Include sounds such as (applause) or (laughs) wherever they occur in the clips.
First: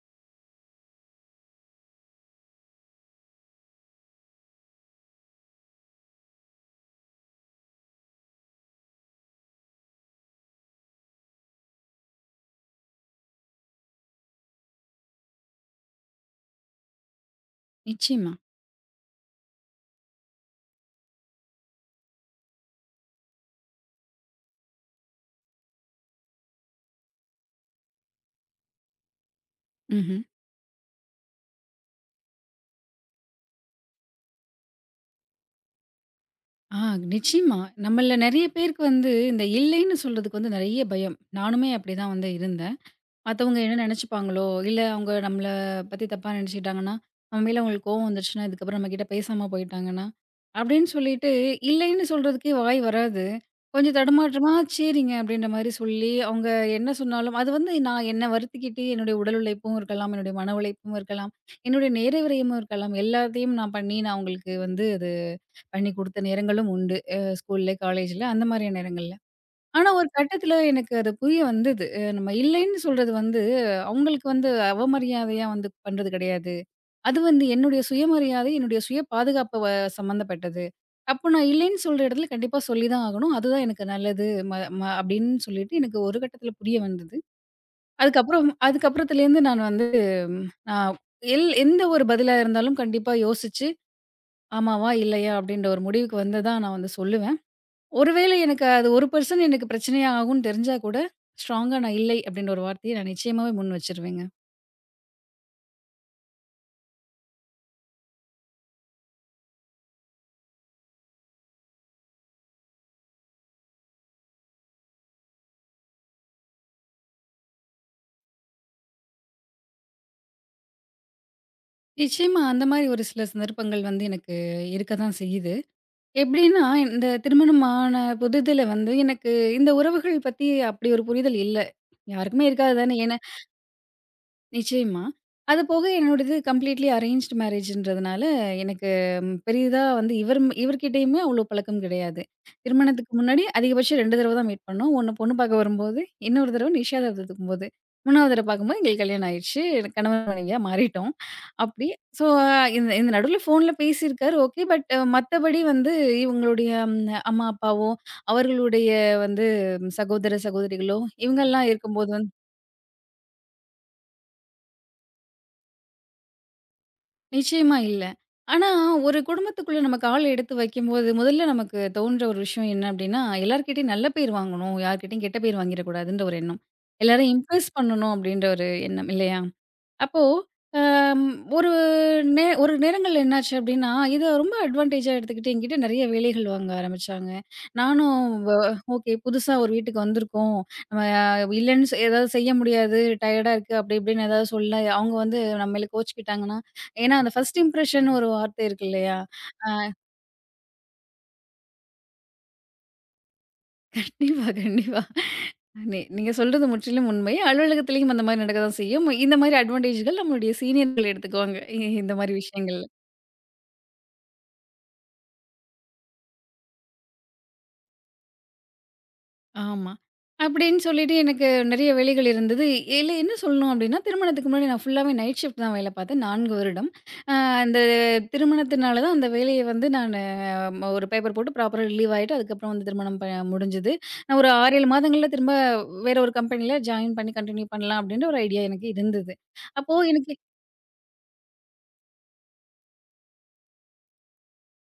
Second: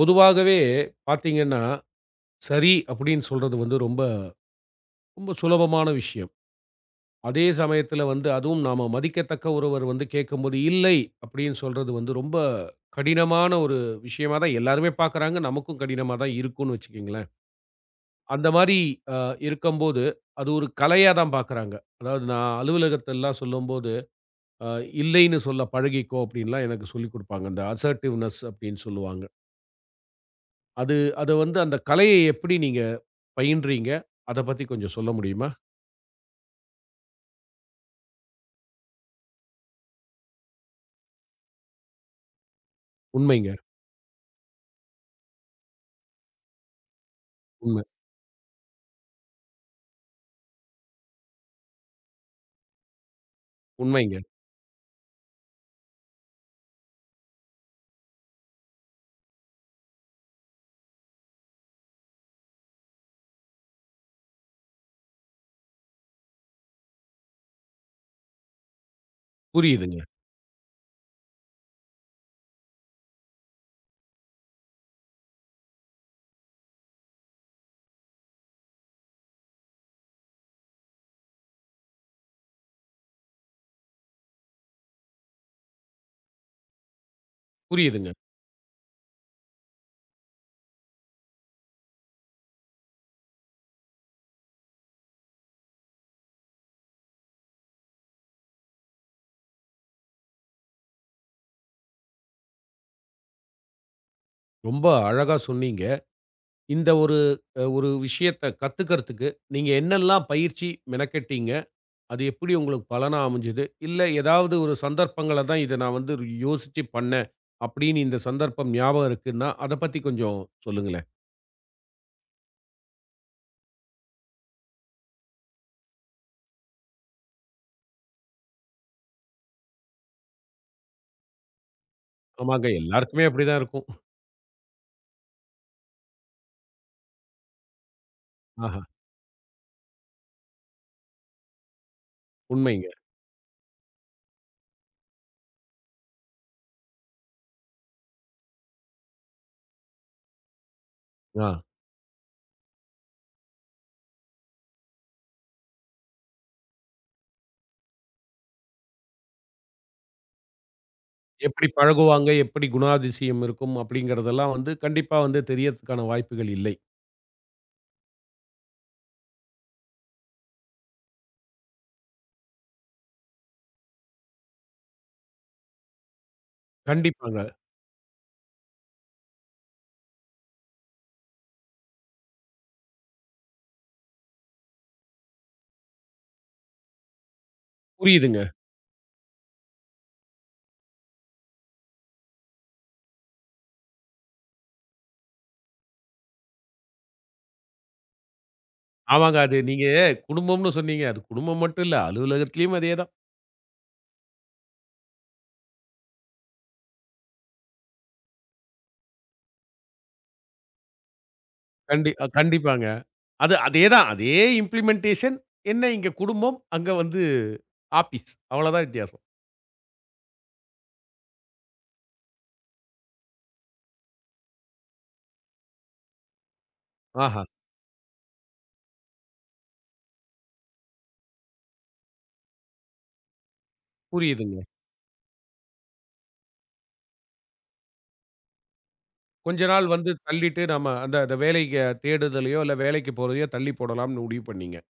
பொதுவாகவே பார்த்தீங்கன்னா, சரி அப்படின்னு சொல்றது வந்து ரொம்ப, ரொம்ப சுலபமான விஷயம். அதே சமயத்தில வந்து அதுவும் நாம மதிக்கத்தக்க ஒருவர் வந்து கேட்கும்போது, இல்லை அப்படின்னு சொல்றது வந்து ரொம்ப கடினமான ஒரு விஷயமா தான் எல்லாருமே பார்க்குறாங்க. நமக்கும் கடினமா தான் இருக்கும்னு வச்சுக்கங்களேன். நிச்சயமா. அந்த மாரி அ இருக்கம்போது, அது ஒரு கலையா தான் பார்க்குறாங்க. அதாவது நான் அலுவலகத்திலலாம் சொல்லும்போது, அ இல்லைன்னு சொல்ல பழகிக்கோ அப்படின்லாம் எனக்கு சொல்லிக் குடுப்பாங்க. இந்த அசர்ட்டிவ்னெஸ் அப்படின்னு சொல்லுவாங்க. ம்ஹ்ம். அது அத வந்து அந்த கலையை எப்படி நீங்க பயின்றீங்க? அத பத்தி கொஞ்சம் சொல்ல முடியுமா? ஆ நிச்சயமா. நம்மள நெறைய பேருக்கு வந்து இந்த இல்லைன்னு சொல்றதுக்கு வந்து நெறைய பயம். நானுமே அப்படிதான் வந்து இருந்தேன். உண்மைங்க. மத்தவங்க என்ன நெனச்சுப்பாங்களோ! இல்ல, அவங்க நம்மள பத்தி தப்பா நெனச்சுக்கிட்டாங்கன்னா, நம்ம மேல உண்ம. அவங்களுக்கு கோவம் வந்துருச்சுன்னா, இதுக்கப்புறம் நம்மகிட்ட பேசாம போயிட்டாங்கன்னா, அப்படின்னு சொல்லிட்டு இல்லைன்னு சொல்றதுக்கே வாய் வராது. கொஞ்சம் உண்மைங்க. தடுமாற்றமா "சரிங்க" அப்படின்ற மாரி சொல்லி, அவங்க என்ன சொன்னாலும் அது வந்து நான் என்ன வருத்திக்கிட்டு என்னுடைய உடல் உழைப்பும் இருக்கலாம், என்னுடைய மன உழைப்பும் இருக்கலாம், என்னுடைய நேர விரயமும் இருக்கலாம். எல்லாத்தையும் நான் பண்ணி நான் அவங்களுக்கு வந்து அது பண்ணி குடுத்த நேரங்களும் உண்டு. ஸ்கூல்ல, காலேஜ்ல அந்த மாரியான நேரங்கள்ல. ஆனா, புரியுதுங்க. ஒரு கட்டத்துல எனக்கு அது புரிய வந்தது. நம்ம இல்லைன்னு சொல்றது வந்து, அவங்களுக்கு வந்து அவமரியாதையா வந்து பண்றது கிடையாது. அது வந்து என்னுடைய சுயமரியாதை, என்னுடைய சுய பாதுகாப்பு சம்மந்தப்பட்டது. அப்போ நான் இல்லைன்னு சொல்ற இடத்துல கண்டிப்பா சொல்லி தான் ஆகணும். அதுதான் எனக்கு நல்லது. ம ம அப்படின்னு சொல்லிட்டு எனக்கு ஒரு கட்டத்துல புரிய வந்தது. புரியுதுங்க. அதுக்கப்புறத்துலேருந்து நான் வந்து நான் எல் எந்த ஒரு பதிலா இருந்தாலும் கண்டிப்பா யோசிச்சு, ஆமாவா? இல்லையா? அப்படின்ற ஒரு முடிவுக்கு வந்து தான் நான் வந்து சொல்லுவேன். ஒருவேளை எனக்கு அது 1% எனக்கு பிரச்சனையா ஆகும்ன்னு தெரிஞ்சா கூட, ஸ்ட்ராங்கா நான் இல்லை அப்டின்ற ஒரு வார்த்தைய நான் நிச்சயமாவே முன் வச்சுருவேங்க. ரொம்ப அழகா சொன்னீங்க. இந்த ஒரு விஷயத்த கத்துக்கிறதுக்கு நீங்க என்னெல்லாம் பயிற்சி மெனக்கெட்டீங்க? அது எப்படி உங்களுக்கு பலனா அமைஞ்சது? இல்ல ஏதாவது ஒரு சந்தர்ப்பங்கள தான் இத நான் வந்து யோசிச்சு பண்ணேன். அப்படின்னு இந்த சந்தர்ப்பம் ஞாபகம் இருக்குன்னா, அத பத்தி கொஞ்சம் சொல்லுங்களேன். நிச்சயமா, அந்த மாரி ஒரு சில சந்தர்ப்பங்கள் வந்து எனக்கு இருக்க தான் செய்யுது. எப்டின்னா, இந்த திருமணமான புதிதில வந்து எனக்கு இந்த உறவுகள் பத்தி அப்டி ஒரு புரிதல் இல்ல. யாருக்குமே ஆமாங்க. இருக்காது தானே. ஏன்னா எல்லாருக்குமே அப்படிதான் இருக்கும். நிச்சயமா. அது போக என்னோடது கம்ப்ளீட்லி அரேஞ்ச்டு மேரேஜ்ன்றதுனால, ஆஹா. எனக்கு பெரிதா வந்து இவர்கிட்டயுமே அவ்ளோ பழக்கம் கிடையாது. உண்மைங்க. திருமணத்துக்கு முன்னாடி அதிகபட்சம் 2 தடவ தான் மீட் பண்ணோம். ஒண்ணு பொண்ணு பாக்க வரும்போது, இன்னொரு தடவ நிச்சயதார்த்தத்துக்கும் போது. 3வது தடவ பாக்கும்போது எங்களுக்கு கல்யாணம் ஆயிருச்சு. கணவன் மனைவியா மாறிட்டோம். ஆ. அப்படி ஸோ இந்த இந்த நடுவுல ஃபோன்ல பேசியிருக்காரு, ஓகே. பட் மத்தபடி வந்து இவங்களுடைய அம்மா, அப்பாவோ, அவர்களுடைய வந்து சகோதர, சகோதரிகளோ எப்படி இவங்கலாம் இருக்கும்போது பழகுவாங்க? எப்படி குணாதிசயம் இருக்கும்? அப்படிங்கிறதெல்லாம் வந்து கண்டிப்பா வந்து தெரியறதுக்கான வாய்ப்புகள் இல்லை. நிச்சயமா இல்ல. ஆனா, ஒரு குடும்பத்துக்குள்ள நம்ம கால் எடுத்து வைக்கும்போது, முதல்ல நமக்கு தோன்ற ஒரு விஷயம் என்ன அப்டின்னா, எல்லார்கிட்டயும் நல்ல பேர் வாங்கணும், யார்கிட்டயும் கெட்ட பேர் வாங்கிரக்கூடாதுன்ற ஒரு எண்ணம். எல்லாரையும் கண்டிப்பாங்க. இம்ப்ரெஸ் பண்ணணும் அப்டின்ற ஒரு எண்ணம் இல்லையா? அப்போ, அம் ஒரு நே ஒரு நேரங்கள்ல என்னாச்சு அப்டின்னா, இத ரொம்ப அட்வான்டேஜா எடுத்துக்கிட்டு என்கிட்ட நெறைய வேலைகள் வாங்க ஆரம்பிச்சாங்க. நானும் புரியுதுங்க. வ ஓகே புதுசா ஒரு வீட்டுக்கு வந்திருக்கோம். நம்ம இல்லன்னு ஏதாவது செய்ய முடியாது. டயர்டா இருக்கு அப்டி இப்டின்னு ஏதாவது சொல்ல, அவங்க வந்து நம்ம மேல கோச்சுக்கிட்டாங்கன்னா, ஏன்னா அந்த ஃபர்ஸ்ட் இம்ப்ரஷன் ஒரு வார்த்தை இருக்கு இல்லையா? ஆமாங்க. அது அ நீங்க குடும்பம்னு சொன்னீங்க. அது குடும்பம் மட்டும் இல்ல. அலுவலகத்திலயும் அதே தான். கண்டிப்பா, கண்டிப்பா. நீங்க சொல்றது முற்றிலும் உண்மை. அலுவலகத்திலயும் அந்த மாரி நடக்க தான் செய்யும். இந்த மாரி அட்வான்டேஜ்கள் நம்மளுடைய சீனியர்கள் எடுத்துக்குவாங்க. இந்த மாரி விஷயங்கள்ல. கண்டிப்பாங்க. அது அதே தான். அதே இம்ப்ளிமென்டேஷன். என்ன இங்க குடும்பம், அங்க வந்து ஆபீஸ். அவ்வளோதான் வித்தியாசம். ஆமா. அப்படின்னு சொல்லிட்டு எனக்கு நெறைய வேலைகள் இருந்தது. இல்ல, என்ன சொல்லணும் அப்படின்னா, திருமணத்துக்கு முன்னாடி நான் ஃபுல்லாவே நைட் ஷிஃப்ட் தான் வேலை பார்த்தேன் 4 வருடம். அ ஆஹா! அந்த திருமணத்தினால தான் அந்த வேலைய வந்து நானு ஒரு பேப்பர் போட்டு ப்ராப்பரா ரிலீவ் ஆயிட்டு, அதுக்கப்புறம் வந்து திருமணம் முடிஞ்சது. நான் ஒரு புரியுதுங்க. 6, 7 மாதங்கள்ல திரும்ப வேற ஒரு கம்பெனில ஜாயின் பண்ணி கன்டின்யூ பண்ணலாம் அப்படின்ற ஒரு ஐடியா எனக்கு இருந்தது. கொஞ்ச நாள் அப்போ வந்து எனக்கு தள்ளிட்டு நம்ம அந்த அந்த வேலைக்கு தேடுதலையோ, இல்ல வேலைக்கு போறதையோ தள்ளி போடலாம்னு முடிவு பண்ணீங்க.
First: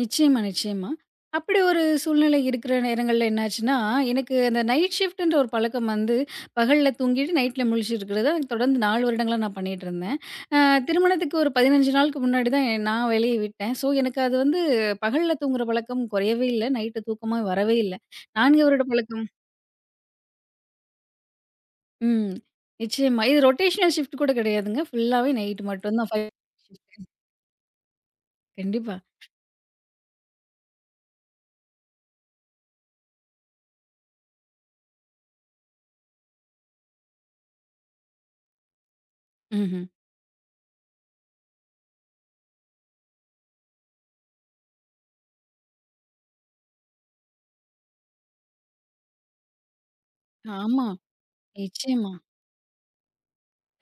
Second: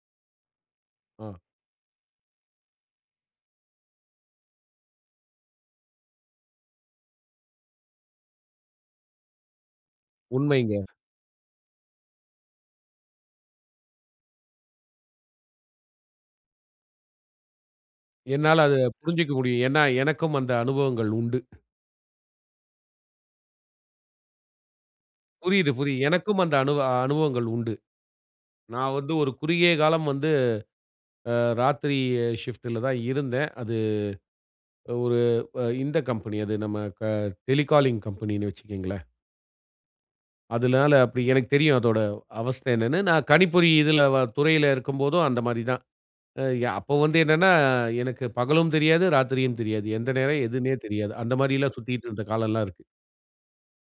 நிச்சயமா, நிச்சயமா. ஆ. அப்படி ஒரு சூழ்நிலை இருக்கிற நேரங்கள்ல என்னாச்சுன்னா, எனக்கு அந்த நைட் ஷிஃப்ட்ன்ற ஒரு பழக்கம் வந்து பகல்ல தூங்கிட்டு நைட்ல முழிச்சிருக்கிறது எனக்கு தொடர்ந்து 4 வருடங்களா நான் பண்ணிட்டுருந்தேன். அ உண்மைங்க. திருமணத்துக்கு ஒரு 15 நாளுக்கு முன்னாடி தான் நான் வேலைய விட்டேன். ஸோ, எனக்கு அது வந்து பகல்ல தூங்குற பழக்கம் குறையவே இல்ல. நைட்டு தூக்கமா வரவே இல்ல. 4 என்னால அத வருட பழக்கம். புரிஞ்சுக்க முடியும். ஏன்னா, எனக்கும் அந்த அனுபவங்கள் உண்டு. ம். நிச்சயமா. இது ரொட்டேஷனல் ஷிஃப்ட் கூட கிடையாதுங்க. ஃபுல்லாவே நைட் புரியுது, மட்டும் புரியுது. தான் எனக்கும் அந்த 5 அனுபவங்கள் உண்டு. நான் கண்டிப்பா. வந்து ஒரு குறுகிய காலம் வந்து அ ராத்திரி ஷிஃப்ட்ல தான் இருந்தேன். அது ஒரு இந்த கம்பெனி அது நம்ம க டெலிகாலிங் கம்பெனின்னு வச்சுக்கங்களேன். ம்ஹ்ம். அதனால அப்படி எனக்கு தெரியும் அதோட அவஸ்தை என்னன்னு. நான் கணிப்பொறி இதுல துறையில இருக்கும்போதும் அந்த மாரி தான். அ ய அப்போ வந்து என்னன்னா, எனக்கு பகலும் தெரியாது, ராத்திரியும் தெரியாது. எந்த நேரம் எதுன்னே ஆமா. தெரியாது. அந்த மாரிலாம் சுத்திட்டு நிச்சயமா. இருந்த காலம்லாம் இருக்கு.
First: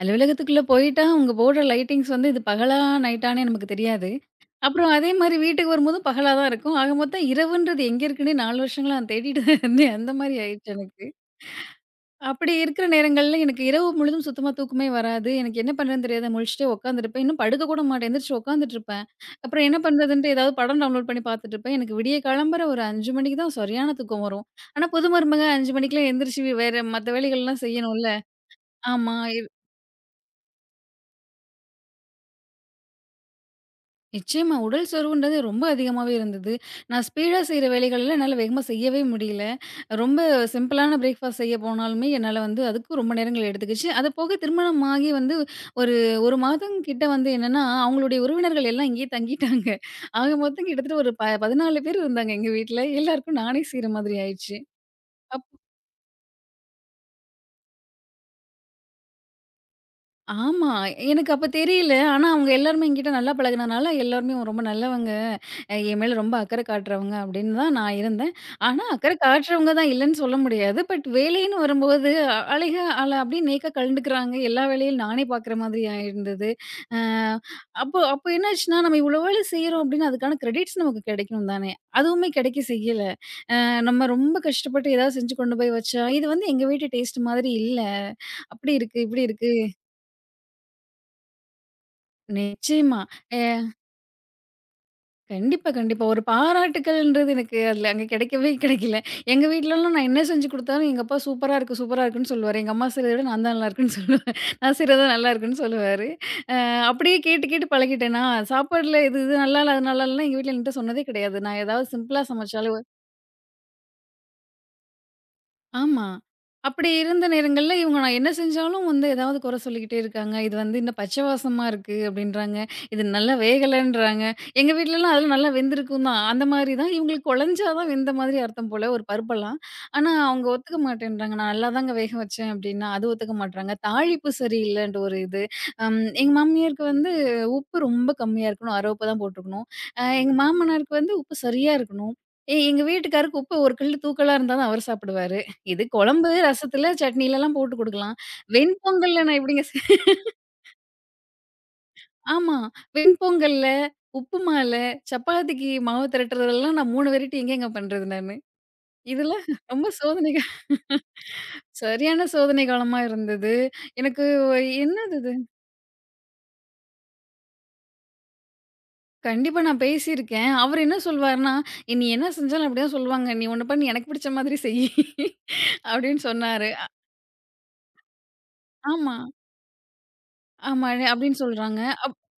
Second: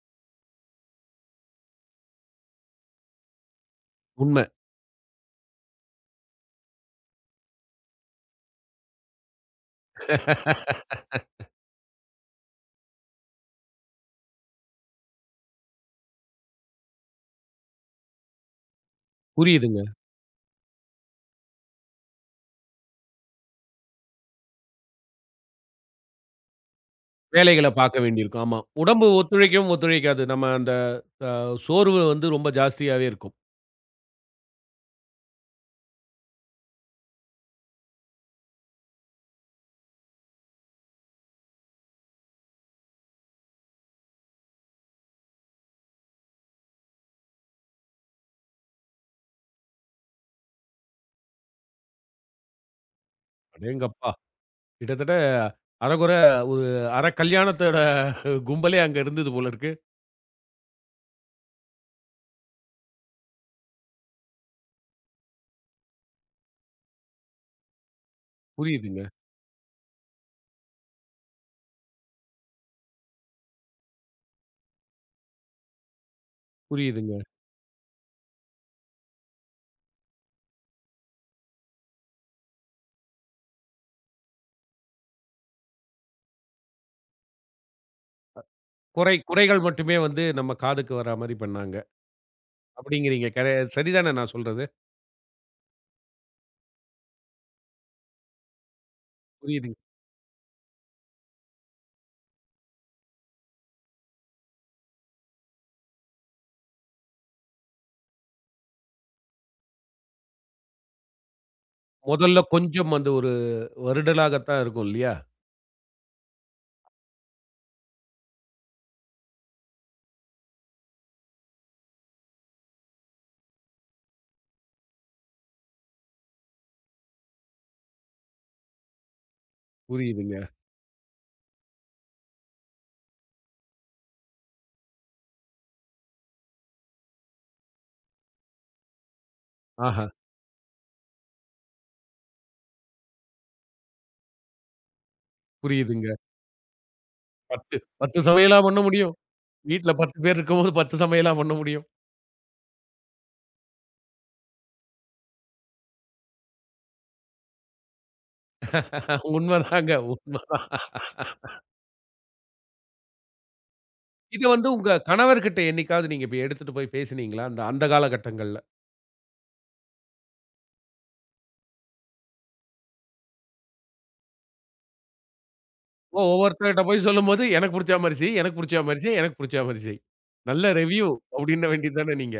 அலுவலகத்துக்குள்ள போயிட்டா, அவுங்க போடுற லைட்டிங்ஸ் வந்து இது பகலா, நைட்டான்னே நமக்கு தெரியாது. உண்ம. அப்புறம் அதே மாரி வீட்டுக்கு வரும்போதும் பகலா தான் இருக்கும். ஆக மொத்தம் இரவுன்றது எங்க இருக்குன்னே 4 வருஷங்களா நான் தேடிட்டு இருந்தேன். அந்த மாரி ஆயிடுச்சு எனக்கு. அப்படி இருக்கிற நேரங்கள்ல எனக்கு இரவு முழுதும் சுத்தமா தூக்கமே வராது. எனக்கு என்ன பண்ணுறதுன்னு தெரியாது. முழிச்சுட்டே உட்காந்துருப்பேன். இன்னும் படுக்க கூட மாட்டேன். எந்திரிச்சு உட்காந்துட்டுருப்பேன். அப்புறம் என்ன புரியுதுங்க. பண்ணுறதுன்ட்டு ஏதாவது படம் டவுன்லோட் பண்ணி பார்த்துட்டுருப்பேன். எனக்கு விடிய காலம்பற ஒரு 5 மணிக்கு தான் சரியான தூக்கம் வரும். ஆனா, புது மருமக 5 மணிக்கெல்லாம் எந்திரிச்சு வேற மத்த வேலைகள்லாம் வேலைகள பாக்க செய்யணும்ல. வேண்டியிருக்கும். ஆமா. உடம்பு ஆமா. ஒத்துழைக்கவும் ஒத்துழைக்காது. நம்ம அந்த அ சோர்வு வந்து ரொம்ப ஜாஸ்தியாவே இருக்கும். நிச்சயமா. உடல் சோர்வுன்றது ரொம்ப அதிகமாவே இருந்தது. நான் ஸ்பீடா செய்ற வேலைகள்லாம் என்னால வேகமா செய்யவே முடியல. ரொம்ப சிம்பிளான பிரேக்ஃபாஸ்ட் செய்ய போனாலுமே என்னால வந்து அதுக்கும் ரொம்ப நேரங்கள் எடுத்துக்கிச்சு. அது போக திருமணம் ஆகி வந்து ஒரு 1 மாதம் கிட்ட வந்து என்னன்னா, அவங்களுடைய உறவினர்கள் எல்லாம் இங்கேயே தங்கிட்டாங்க. ஆக மொத்தம் கிட்டத்தட்ட ஒரு 14 பேர் இருந்தாங்க எங்க வீட்ல. எல்லாருக்கும் நானே செய்ற அடேங்கப்பா! மாதிரி ஆயிருச்சு. கிட்டத்தட்ட அரைகுறை ஒரு அரை கல்யாணத்தோட கும்பலே அங்க இருந்தது போல இருக்கு. ஆமா. எனக்கு அப்ப தெரியல. ஆனா, அவங்க எல்லாருமே என்கிட்ட நல்லா பழகுனனால, எல்லாருமே "உன் ரொம்ப நல்லவங்க. என் மேல ரொம்ப அக்கறை காட்டுறவங்க" அப்படின்னு தான் நான் இருந்தேன். ஆனா, புரியுதுங்க, அக்கறை காட்டுறவங்க தான் இல்லன்னு சொல்ல முடியாது. பட் வேலைன்னு வரும்போது அ- அழக ஆள அப்படியே நேக்கா கலண்டுக்கிறாங்க. எல்லா வேலையும் நானே பார்க்குற மாதிரி ஆயிருந்தது. அ புரியுதுங்க. அப்போ அப்போ என்னாச்சுன்னா, நம்ம இவ்வளோ வேலை செய்றோம் அப்படின்னா, அதுக்கான கிரெடிட்ஸ் நமக்கு கிடைக்கணும் தானே! அதுவுமே கிடைக்க செய்யல. அ நம்ம ரொம்ப கஷ்டப்பட்டு ஏதாவது செஞ்சு கொண்டு போய் வச்சா, இது வந்து எங்க வீட்டு டேஸ்ட் மாதிரி இல்ல. அப்படி இருக்கு, குறை இப்படி இருக்கு. குறைகள் மட்டுமே வந்து நம்ம காதுக்கு வரா மாரி பண்ணாங்க. நிச்சயமா. அப்படிங்கிறீங்க. அ சரிதானே நான் சொல்றது? கண்டிப்பா, கண்டிப்பா. ஒரு பாராட்டுக்கள்ன்றது எனக்கு அதுல அங்க கெடைக்கவே கெடைக்கல. எங்க புரியுதுங்க. வீட்லலாம் நான் என்ன செஞ்சு குடுத்தாலும் எங்க அப்பா சூப்பரா இருக்கு, சூப்பரா இருக்குன்னு சொல்லுவாரு. எங்க அம்மா செய்றத விட நான் தான் நல்லா இருக்குன்னு சொல்லுவேன். நான் செய்றது தான் நல்லா இருக்குன்னு சொல்லுவாரு. அ அப்படியே கேட்டு கேட்டு பழகிட்டேனா, சாப்பாடுல இது இது நல்லா இல்ல, அது நல்லா இல்லன்னா எங்க வீட்ல என்ட்ட சொன்னதே கிடையாது. நான் ஏதாவது சிம்பிளா முதல்ல சமைச்சாலே கொஞ்சம் அந்த ஒரு வருடலாகத்தான் இருக்கும் இல்லையா? ஆமா. அப்படி இருந்த நேரங்கள்ல இவங்க நான் என்ன செஞ்சாலும் வந்து ஏதாவது குறை சொல்லிக்கிட்டே இருக்காங்க. இது வந்து இன்னும் பச்சை வாசமா இருக்கு அப்படின்றாங்க. இது நல்லா வேகலன்றாங்க. எங்க வீட்லலாம் அதெல்லாம் நல்லா வெந்திருக்கும் தான். அந்த மாரி தான் இவங்களுக்கு கொழஞ்சா தான் வெந்த மாதிரி அர்த்தம் போல ஒரு பருப்பெல்லாம். ஆனா அவங்க புரியுதுங்க. ஒத்துக்க மாட்டேன்றாங்க. நான் நல்லாதாங்க வேக வச்சேன் அப்படின்னா, அது ஒத்துக்க மாட்றாங்க. தாளிப்பு சரியில்லன்ற ஒரு இது. எங்க மாமியாருக்கு வந்து உப்பு ரொம்ப கம்மியா இருக்கணும். 1/2 தான் போட்டுருக்கணும். ஆஹா! எங்க மாமனாருக்கு வந்து உப்பு சரியா இருக்கணும். எங்க வீட்டுக்காருக்கு உப்பு ஒரு கல்லு தூக்கலா இருந்தா தான் அவர் சாப்பிடுவாரு. இது புரியுதுங்க. குழம்பு, ரசத்துல, சட்னிலலாம் போட்டு 10, குடுக்கலாம். 10 சமையலா பண்ண முடியும். வெண்பொங்கல்ல நான் எப்படிங்க வீட்ல 10 (laughs) பேர் இருக்கும்போது 10 சமையலா பண்ண முடியும். ஆமா. வெண்பொங்கல்ல, உப்புமால, சப்பாத்திக்கு மாவு திரட்டுறதெல்லாம் நான் 3 வெரைட்டி எங்கேங்க பண்றது நானு? இதெல்லாம் ரொம்ப உண்மதாங்க, சோதனை கா உண்மதான். (laughs) சரியான சோதனை காலமா இருந்தது. எனக்கு இத வந்து உங்க என்னது இது? கணவர்கிட்ட என்னைக்காவது நீங்க இப்ப எடுத்துட்டு போய் பேசினீங்களா? அந்த அந்த காலகட்டங்கள்ல. கண்டிப்பா நான் பேசியிருக்கேன். அவரு என்ன சொல்வாருன்னா, "நீ என்ன செஞ்சாலும் அப்படிதான் சொல்லுவாங்க. நீ ஒண்ணு பண்ணு, எனக்கு பிடிச்ச மாதிரி செய்" (laughs) ஓ! அப்படின்னு சொன்னாரு. ஒவ்வொருத்தர்ட்ட போய் சொல்லும்போது, "எனக்கு புடிச்சா மாரி செய், எனக்கு புடிச்சா மாரி ஆமா, செய், எனக்கு புடிச்சா மாரி செய்." நல்ல ஆமா. ரிவ்யூ அப்படின்னு அப்படின்ன சொல்றாங்க. வேண்டியது தானே நீங்க.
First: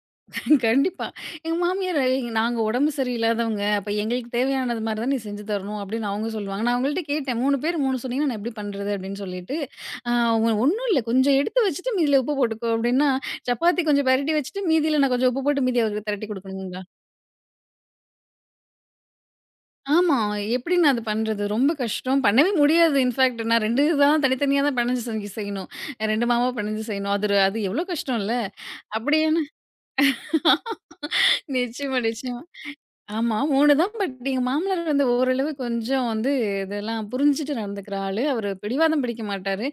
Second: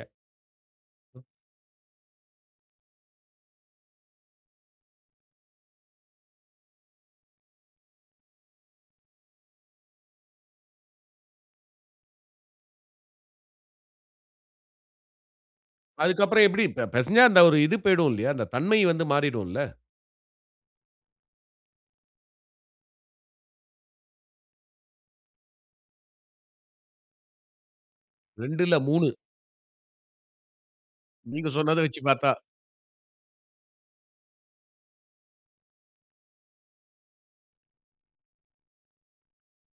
கண்டிப்பா. எங்க மாமியார் நாங்க உடம்பு சரியில்லாதவங்க. அப்ப எங்களுக்கு தேவையானது மாரி தான் நீ செஞ்சு தரணும் அப்படின்னு அவங்க சொல்லுவாங்க. நான் அவங்கள்ட்ட கேட்டேன். 3 பேர் 3 சொன்னீங்கன்னா நான் எப்படி பண்றது? அப்படின்னு சொல்லிட்டு. அவங்க ஒண்ணும் இல்ல கொஞ்சம் எடுத்து வச்சுட்டு மீதியில உப்பு போட்டுக்கோ அப்படின்னா, சப்பாத்தி கொஞ்சம் பெரட்டி வச்சுட்டு மீதியில நான் கொஞ்சம் உப்பு போட்டு மீதி அவருக்கு திரட்டி அதுக்கப்புறம் எப்படி குடுக்கணுங்களா? பெசஞ்சா அந்த ஒரு இது போயிடும் இல்லையா? அந்த தன்மை வந்து மாறிடும்ல. ஆமா. எப்படி நான் அது பண்றது? ரொம்ப கஷ்டம். பண்ணவே முடியாது. இன்ஃபாக்ட் நான் 2 தான் தனித்தனியா தான் பெனஞ்சு செஞ்சு செய்யணும். 2 மாவா பெனஞ்சு செய்யணும். அது எவ்வளோ கஷ்டம் இல்ல? 2 இல்ல 3 அப்படியேன்னு நீங்க சொன்னத நிச்சயமா, வச்சு பார்த்தா, நிச்சயமா. ஆமா 3 தான். பட் எங்க மாமனார் வந்து ஓரளவு கொஞ்சம் வந்து இதெல்லாம் புரிஞ்சுட்டு நடந்துக்கிற ஆளு. அவரு பிடிவாதம் பிடிக்க மாட்டாரு.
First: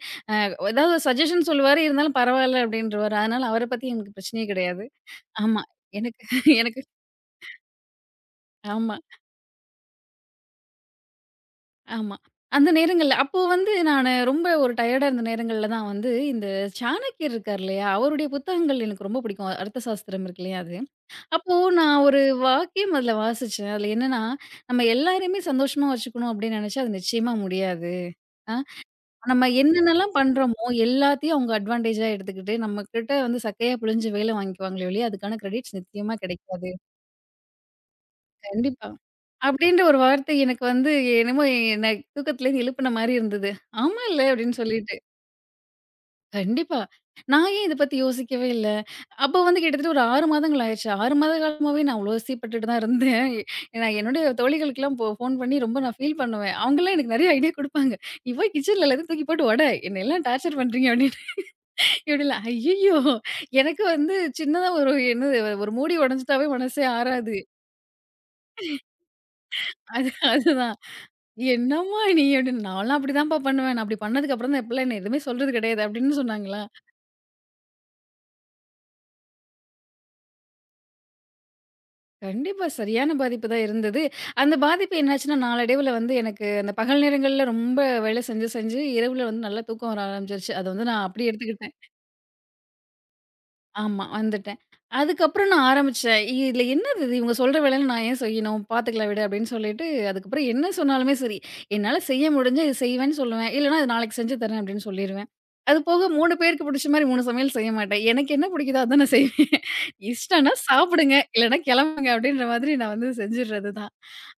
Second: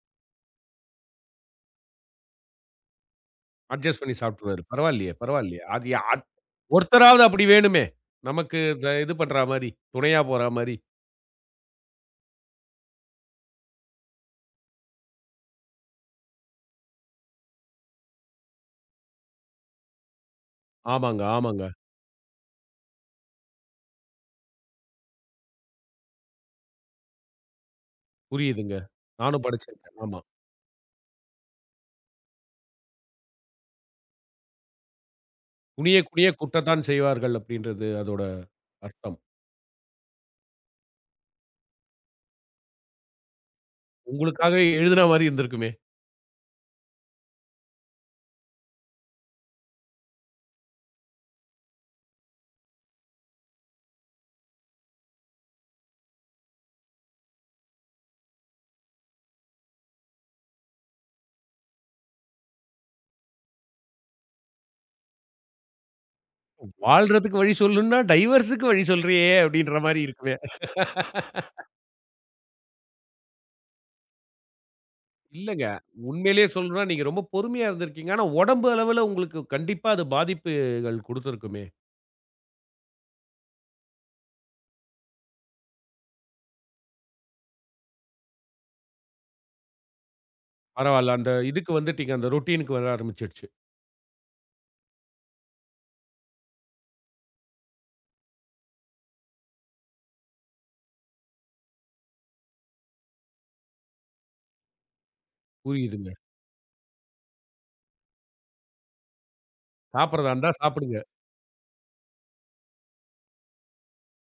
ஏதாவது சஜஷன் சொல்லுவாரு. இருந்தாலும் பரவால்ல அப்படின்றவாரு. அதனால அவர பத்தி அட்ஜஸ்ட் பண்ணி எனக்கு பிரச்சனையே சாப்ட்டுருவாரு. கிடையாது. பரவாயில்லையே, பரவாயில்லையே. ஆமா. அது யா எனக்கு அத் எனக்கு ஒருத்தராவது அப்படி வேணுமே. நமக்கு ஆமா, இது பண்றா மாரி, துணையா போறா மாரி. ஆமா. அந்த நேரங்கள்ல அப்போ வந்து நானு ரொம்ப ஒரு டயர்டா இருந்த நேரங்கள்ல தான் வந்து இந்த சாணக்கியர் இருக்கார் இல்லையா? அவருடைய புத்தகங்கள் எனக்கு ரொம்ப பிடிக்கும். அர்த்த சாஸ்திரம் இருக்கு இல்லையா அது. ஆமாங்க, அப்போ ஆமாங்க. நான் ஒரு வாக்கியம் அதுல வாசிச்சேன். அதுல என்னன்னா, "நம்ம எல்லாரையுமே சந்தோஷமா வச்சுக்கணும் அப்படின்னு நினைச்சா அது நிச்சயமா முடியாது." புரியுதுங்க. நம்ம நானும் படிச்சிருக்கேன். என்னென்னலாம் ஆமா. பண்றோமோ எல்லாத்தையும் அவங்க அட்வான்டேஜா எடுத்துக்கிட்டு, நம்மகிட்ட வந்து சக்கையா பிழிஞ்சு வேலை வாங்கிக்குவாங்களே ஒழிய, அதுக்கான கிரெடிட்ஸ் குனிய நிச்சயமா குனிய கிடைக்காது. குட்டத்தான் செய்வார்கள் அப்படின்றது அதோட கண்டிப்பா. அர்த்தம். அப்டின்ற ஒரு வார்த்தை எனக்கு வந்து என்னமோ என்ன தூக்கத்துலேருந்து எழுப்புன மாரி இருந்தது. ஆமால்ல உங்களுக்காக அப்டின்னு சொல்லிட்டு. எழுதுன மாரி இருந்திருக்குமே. கண்டிப்பா. நான் ஏன் இத பத்தி யோசிக்கவே இல்ல. அப்போ வந்து கிட்டத்தட்ட ஒரு 6 மாதங்கள் ஆயிருச்சு. 6 மாத காலமாவே நான் அவ்ளோ அவஸ்தைப்பட்டுட்டு தான் இருந்தேன். நான் என்னுடைய தோழிகளுக்கெல்லாம் போ ஃபோன் பண்ணி ரொம்ப நான் ஃபீல் பண்ணுவேன். அவங்கலாம் எனக்கு நெறைய ஐடியா குடுப்பாங்க. "நீ போய் கிச்சன்ல எல்லாத்தையும் தூக்கி போட்டு ஒட. என்னையெல்லாம் டார்ச்சர் பண்றீங்க" இப்டிலாம் ஐய்யய்யோ! எனக்கு வந்து சின்னதா ஒரு என்னது ஒரு மூடி உடைஞ்சுட்டாவே மனசே ஆறாது. வாழ்றதுக்கு வழி சொல்லுன்னா, டைவர்ஸுக்கு வழி சொல்றியே அப்படின்ற மாரி அது இருக்குமே. அதுதான். "என்னம்மா நீ?" அப்டின்னு. "நான்லாம் அப்டிதான்ப்பா பண்ணுவேன். நான் அப்டி பண்ணதுக்கு அப்புறம் தான் இப்பலாம் என்ன எதுவுமே சொல்றது இல்லங்க. கிடையாது" அப்டின்னு உண்மையிலேயே சொன்னாங்களா? சொல்லணும்னா நீங்க ரொம்ப பொறுமையா இருந்திருக்கீங்க. ஆனா உடம்பு அளவுல உங்களுக்கு கண்டிப்பா அது பாதிப்புகள் குடுத்திருக்குமே. கண்டிப்பா சரியான பாதிப்பு தான் இருந்தது. அந்த பாதிப்பு என்னாச்சுன்னா, நாளடைவுல வந்து எனக்கு அந்த பகல் நேரங்கள்ல ரொம்ப வேலை செஞ்சு, செஞ்சு இரவுல வந்து நல்லா தூக்கம் வர ஆரம்பிச்சுருச்சு. அத வந்து நான் பரவால்ல. அப்டி அந்த இதுக்கு எடுத்துக்கிட்டேன். வந்துட்டீங்க. அந்த ரொட்டீனுக்கு வர ஆரம்பிச்சுடுச்சு. ஆமா, வந்துட்டேன். அதுக்கப்புறம் நான் ஆரம்பிச்சேன். "இதுல என்னது இது? இவங்க சொல்ற வேலையில நான் ஏன் செய்யணும்? பாத்துக்கலாம் விடு" அப்படின்னு சொல்லிட்டு, அதுக்கப்புறம் என்ன சொன்னாலுமே சரி, என்னால செய்ய முடிஞ்சா இது செய்வேன்னு சொல்லுவேன். இல்லன்னா, "இது நாளைக்கு செஞ்சு தரேன்" அப்படின்னு சொல்லிருவேன். அது போக புரியுதுங்க. 3 பேருக்கு புடிச்ச மாரி 3 சமையல் செய்ய மாட்டேன். எனக்கு என்ன பிடிக்குதோ அதான் நான் செய்வேன். சாப்பிடுறதா இருந்தா இஷ்டம்னா சாப்பிடுங்க. சாப்பிடுங்க, இல்லன்னா கெளம்புங்க அப்படின்ற மாதிரி நான் வந்து செஞ்சுடுறது தான்.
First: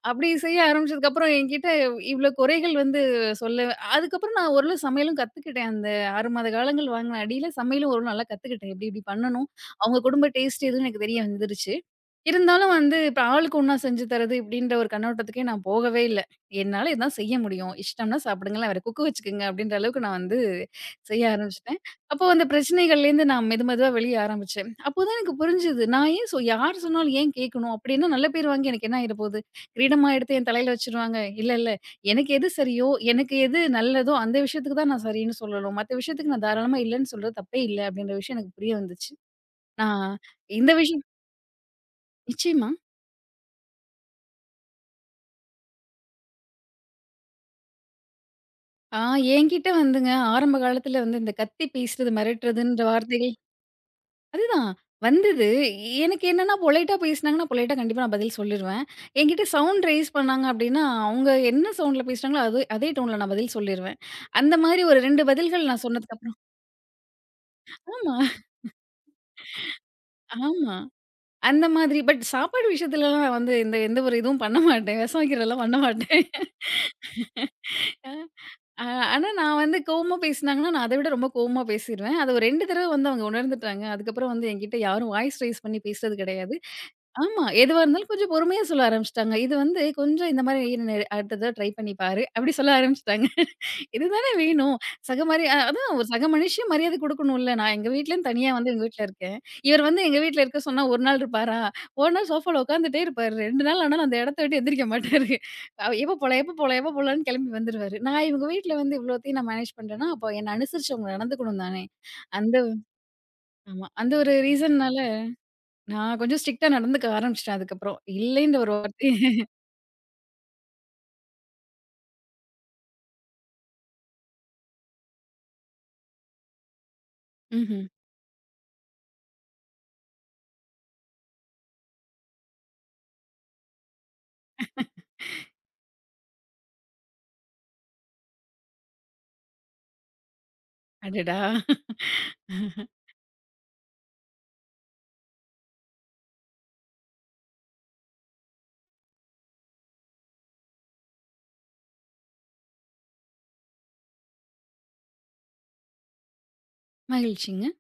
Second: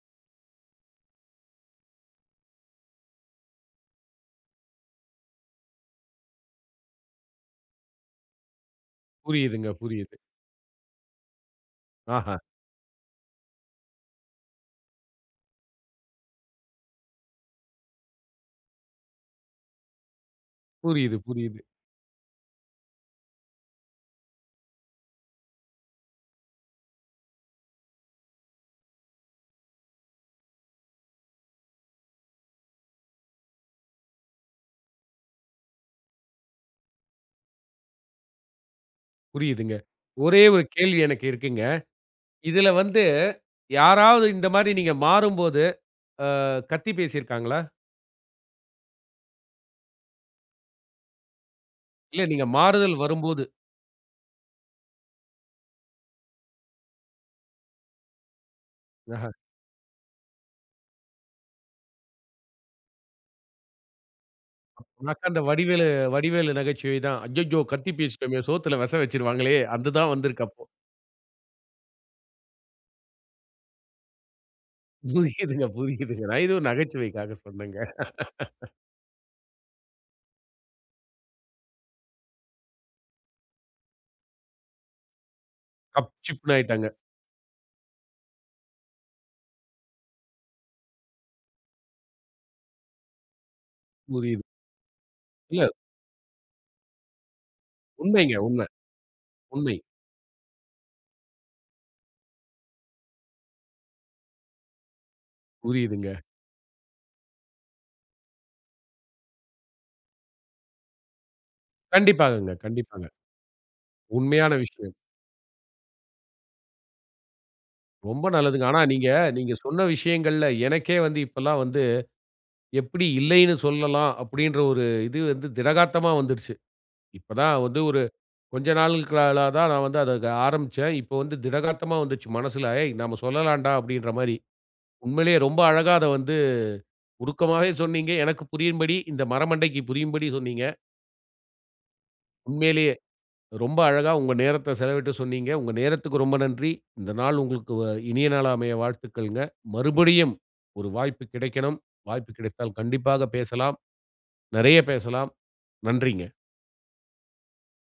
அப்படி செய்ய ஆரம்பிச்சதுக்கப்புறம் என்கிட்ட இவ்ளோ குறைகள் வந்து சொல்ல அதுக்கப்புறம் நான் ஓரளவு சமையலும் கத்துக்கிட்டேன் அந்த 6 மாத காலங்கள் வாங்கின அடியில சமையலும் ஓரளவு நல்லா கத்துக்கிட்டேன். எப்டி எப்டி பண்ணணும்? புரியுதுங்க, அவங்க புரியுது. குடும்ப டேஸ்ட் எதுன்னு எனக்கு தெரிய வந்துருச்சு. ஆஹா. இருந்தாலும் வந்து இப்ப ஆளுக்கு ஒண்ணா செஞ்சு தர்றது இப்டின்ற ஒரு கண்ணோட்டத்துக்கே நான் போகவே இல்ல. என்னால இதான் செய்ய முடியும். இஷ்டம்னா சாப்பிடுங்களேன். வேற குக்கு வச்சுக்கங்க அப்டின்ற அளவுக்கு நான் வந்து புரியுது, செய்ய புரியுது, ஆரம்பிச்சுட்டேன். அப்போ அந்த பிரச்சனைகள்லேருந்து நான் மெது மெதுவா வெளிய ஆரம்பிச்சேன். அப்போதான் எனக்கு புரிஞ்சது. நான் ஏன் சொ யார் சொன்னாலும் ஏன் கேட்கணும்? அப்டின்னா நல்ல பேர் வாங்கி எனக்கு என்ன ஆயிற போகுது? கிரீடமா எடுத்து என் தலையில வச்சுருவாங்க. இல்லல்ல. எனக்கு எது சரியோ, எனக்கு எது நல்லதோ அந்த விஷயத்துக்கு தான் நான் சரின்னு சொல்லணும். மத்த விஷயத்துக்கு நான் தாராளமா இல்லன்னு சொல்றது தப்பே இல்ல அப்படின்ற விஷயம் எனக்கு புரிய வந்துச்சு. புரியுதுங்க. நான் ஒரே ஒரு இந்த கேள்வி விஷயம் எனக்கு இருக்குங்க. நிச்சயமா. இதுல வந்து யாராவது இந்த மாரி நீங்க மாறும்போது ஆ கத்தி பேசியிருக்காங்களா? ஆ என்கிட்ட வந்துங்க ஆரம்ப காலத்துல வந்து இந்த கத்தி பேசுறது, இல்ல நீங்க மிரட்டுறதுன்ற மாறுதல் வார்த்தைகள் வரும்போது. அதுதான் வந்தது. எனக்கு என்னன்னா பொலைட்டா பேசுனாங்கன்னா, பொலைட்டா கண்டிப்பா நான் பதில் சொல்லிருவேன். ஆஹ. என்கிட்ட சவுண்ட் ரெய்ஸ் பண்ணாங்க அப்படின்னா, அவங்க என்ன சவுண்ட்ல பேசுனாங்களோ அது அதே டோன்ல நான் பதில் சொல்லிருவேன். அந்த மாதிரி ஒரு 2 உனக்கு அந்த பதில்கள் நான் வடிவேலு சொன்னதுக்கு அப்புறம் வடிவேலு நகைச்சுவை தான். "அய்யய்யோ! கத்தி ஆமா, பேசிட்டோமே! சோத்துல விச வச்சுருவாங்களே!" அதுதான் வந்திருக்கு அப்போ. ஆமா. அந்த மாதிரி. பட் சாப்பாடு விஷயத்துலலாம் நான் வந்து இந்த எந்த ஒரு இதுவும் பண்ண மாட்டேன். விஷம் வைக்கிறதெல்லாம் புரியுதுங்க, பண்ண மாட்டேன். புரியுதுங்க. நான் ஏதோ நகைச்சுவைக்காக சொன்னேங்க. அ ஆனா நான் வந்து கோவமா பேசினாங்கன்னா, நான் அத விட ரொம்ப கோவமா பேசிருவேன். அது ஒரு 2 தடவ வந்து அவங்க உணர்ந்துட்டாங்க. அதுக்கப்புறம் வந்து என்கிட்ட யாரும் வாய்ஸ் ரெய்ஸ் பண்ணி கப் பேசுறது சிப்ன்னு கிடையாது. ஆயிட்டாங்க. ஆமா. எதுவா இருந்தாலும் கொஞ்சம் பொறுமையா சொல்ல ஆரம்பிச்சுட்டாங்க. இது வந்து கொஞ்சம் இந்த மாரி "இரு நெ "அடுத்த தடவ ட்ரை பண்ணி பாரு" அப்படி சொல்ல ஆரம்பிச்சுட்டாங்க. இதுதானே புரியுது. வேணும். சக மாரி அ இல்ல அதான் ஒரு சக மனுஷியும் மரியாதை குடுக்கணும்ல. நான் எங்க வீட்லருந்து உண்மைங்க. தனியா உண்ம. வந்து எங்க வீட்ல இருக்கேன். உண்மை. இவர் வந்து எங்க வீட்ல இருக்க சொன்னா 1 நாள் இருப்பாரா? 1 நாள் சோஃபால உட்காந்துட்டே இருப்பாரு. 2 நாள் ஆனாலும் அந்த இடத்த விட்டு எந்திரிக்க மாட்டாரு. எப்ப புரியுதுங்க. போலாம், எப்ப போலாம், எப்ப போலாம்ன்னு கிளம்பி வந்துருவாரு. நான் இவங்க வீட்ல வந்து இவ்வளோத்தையும் நான் மேனேஜ் பண்றேன்னா, அப்போ என்ன அனுசரிச்சு அவங்க நடந்துக்கணும் தானே! கண்டிப்பாகங்க, அந்த கண்டிப்பாங்க. ஆமா. அந்த ஒரு உண்மையான விஷயம். ரீசன்‌னால நான் கொஞ்சம் ஸ்ட்ரிக்ட்டா நடந்துக்க ஆரம்பிச்சுட்டேன் அதுக்கப்புறம். ரொம்ப இல்லைன்ற நல்லதுங்க. ஒரு ஆனா நீங்க வார்த்தை நீங்க சொன்ன விஷயங்கள்ல எனக்கே வந்து இப்பலாம் வந்து எப்படி இல்லைன்னு சொல்லலாம்? அப்படின்ற ஒரு இது வந்து திடகாத்தமா வந்துருச்சு. இப்ப தான் வந்து ம்ஹ்ம். ஒரு கொஞ்ச நாளுக்கலா தான் நான் வந்து அத ஆரம்பிச்சேன். இப்போ வந்து திடகாத்தமா வந்துச்சு மனசுல. "ஏய்! நம்ம சொல்லலாம்டா" அப்படின்ற மாரி. உண்மையிலேயே ரொம்ப அழகா அத வந்து உருக்கமாவே சொன்னீங்க. எனக்கு புரியும்படி, இந்த மரமண்டைக்கு புரியும்படி சொன்னீங்க. அடடா! உண்மையிலேயே (laughs) ரொம்ப அழகா உங்க நேரத்த செலவிட்டு சொன்னீங்க. உங்க நேரத்துக்கு ரொம்ப நன்றி. இந்த நாள் உங்களுக்கு இனிய நாளா அமைய வாழ்த்துக்கள்ங்க. மறுபடியும் ஒரு வாய்ப்பு கிடைக்கணும். வாய்ப்பு கிடைத்தால் கண்டிப்பாக பேசலாம். நெறைய பேசலாம். நன்றிங்க. மகிழ்ச்சிங்க.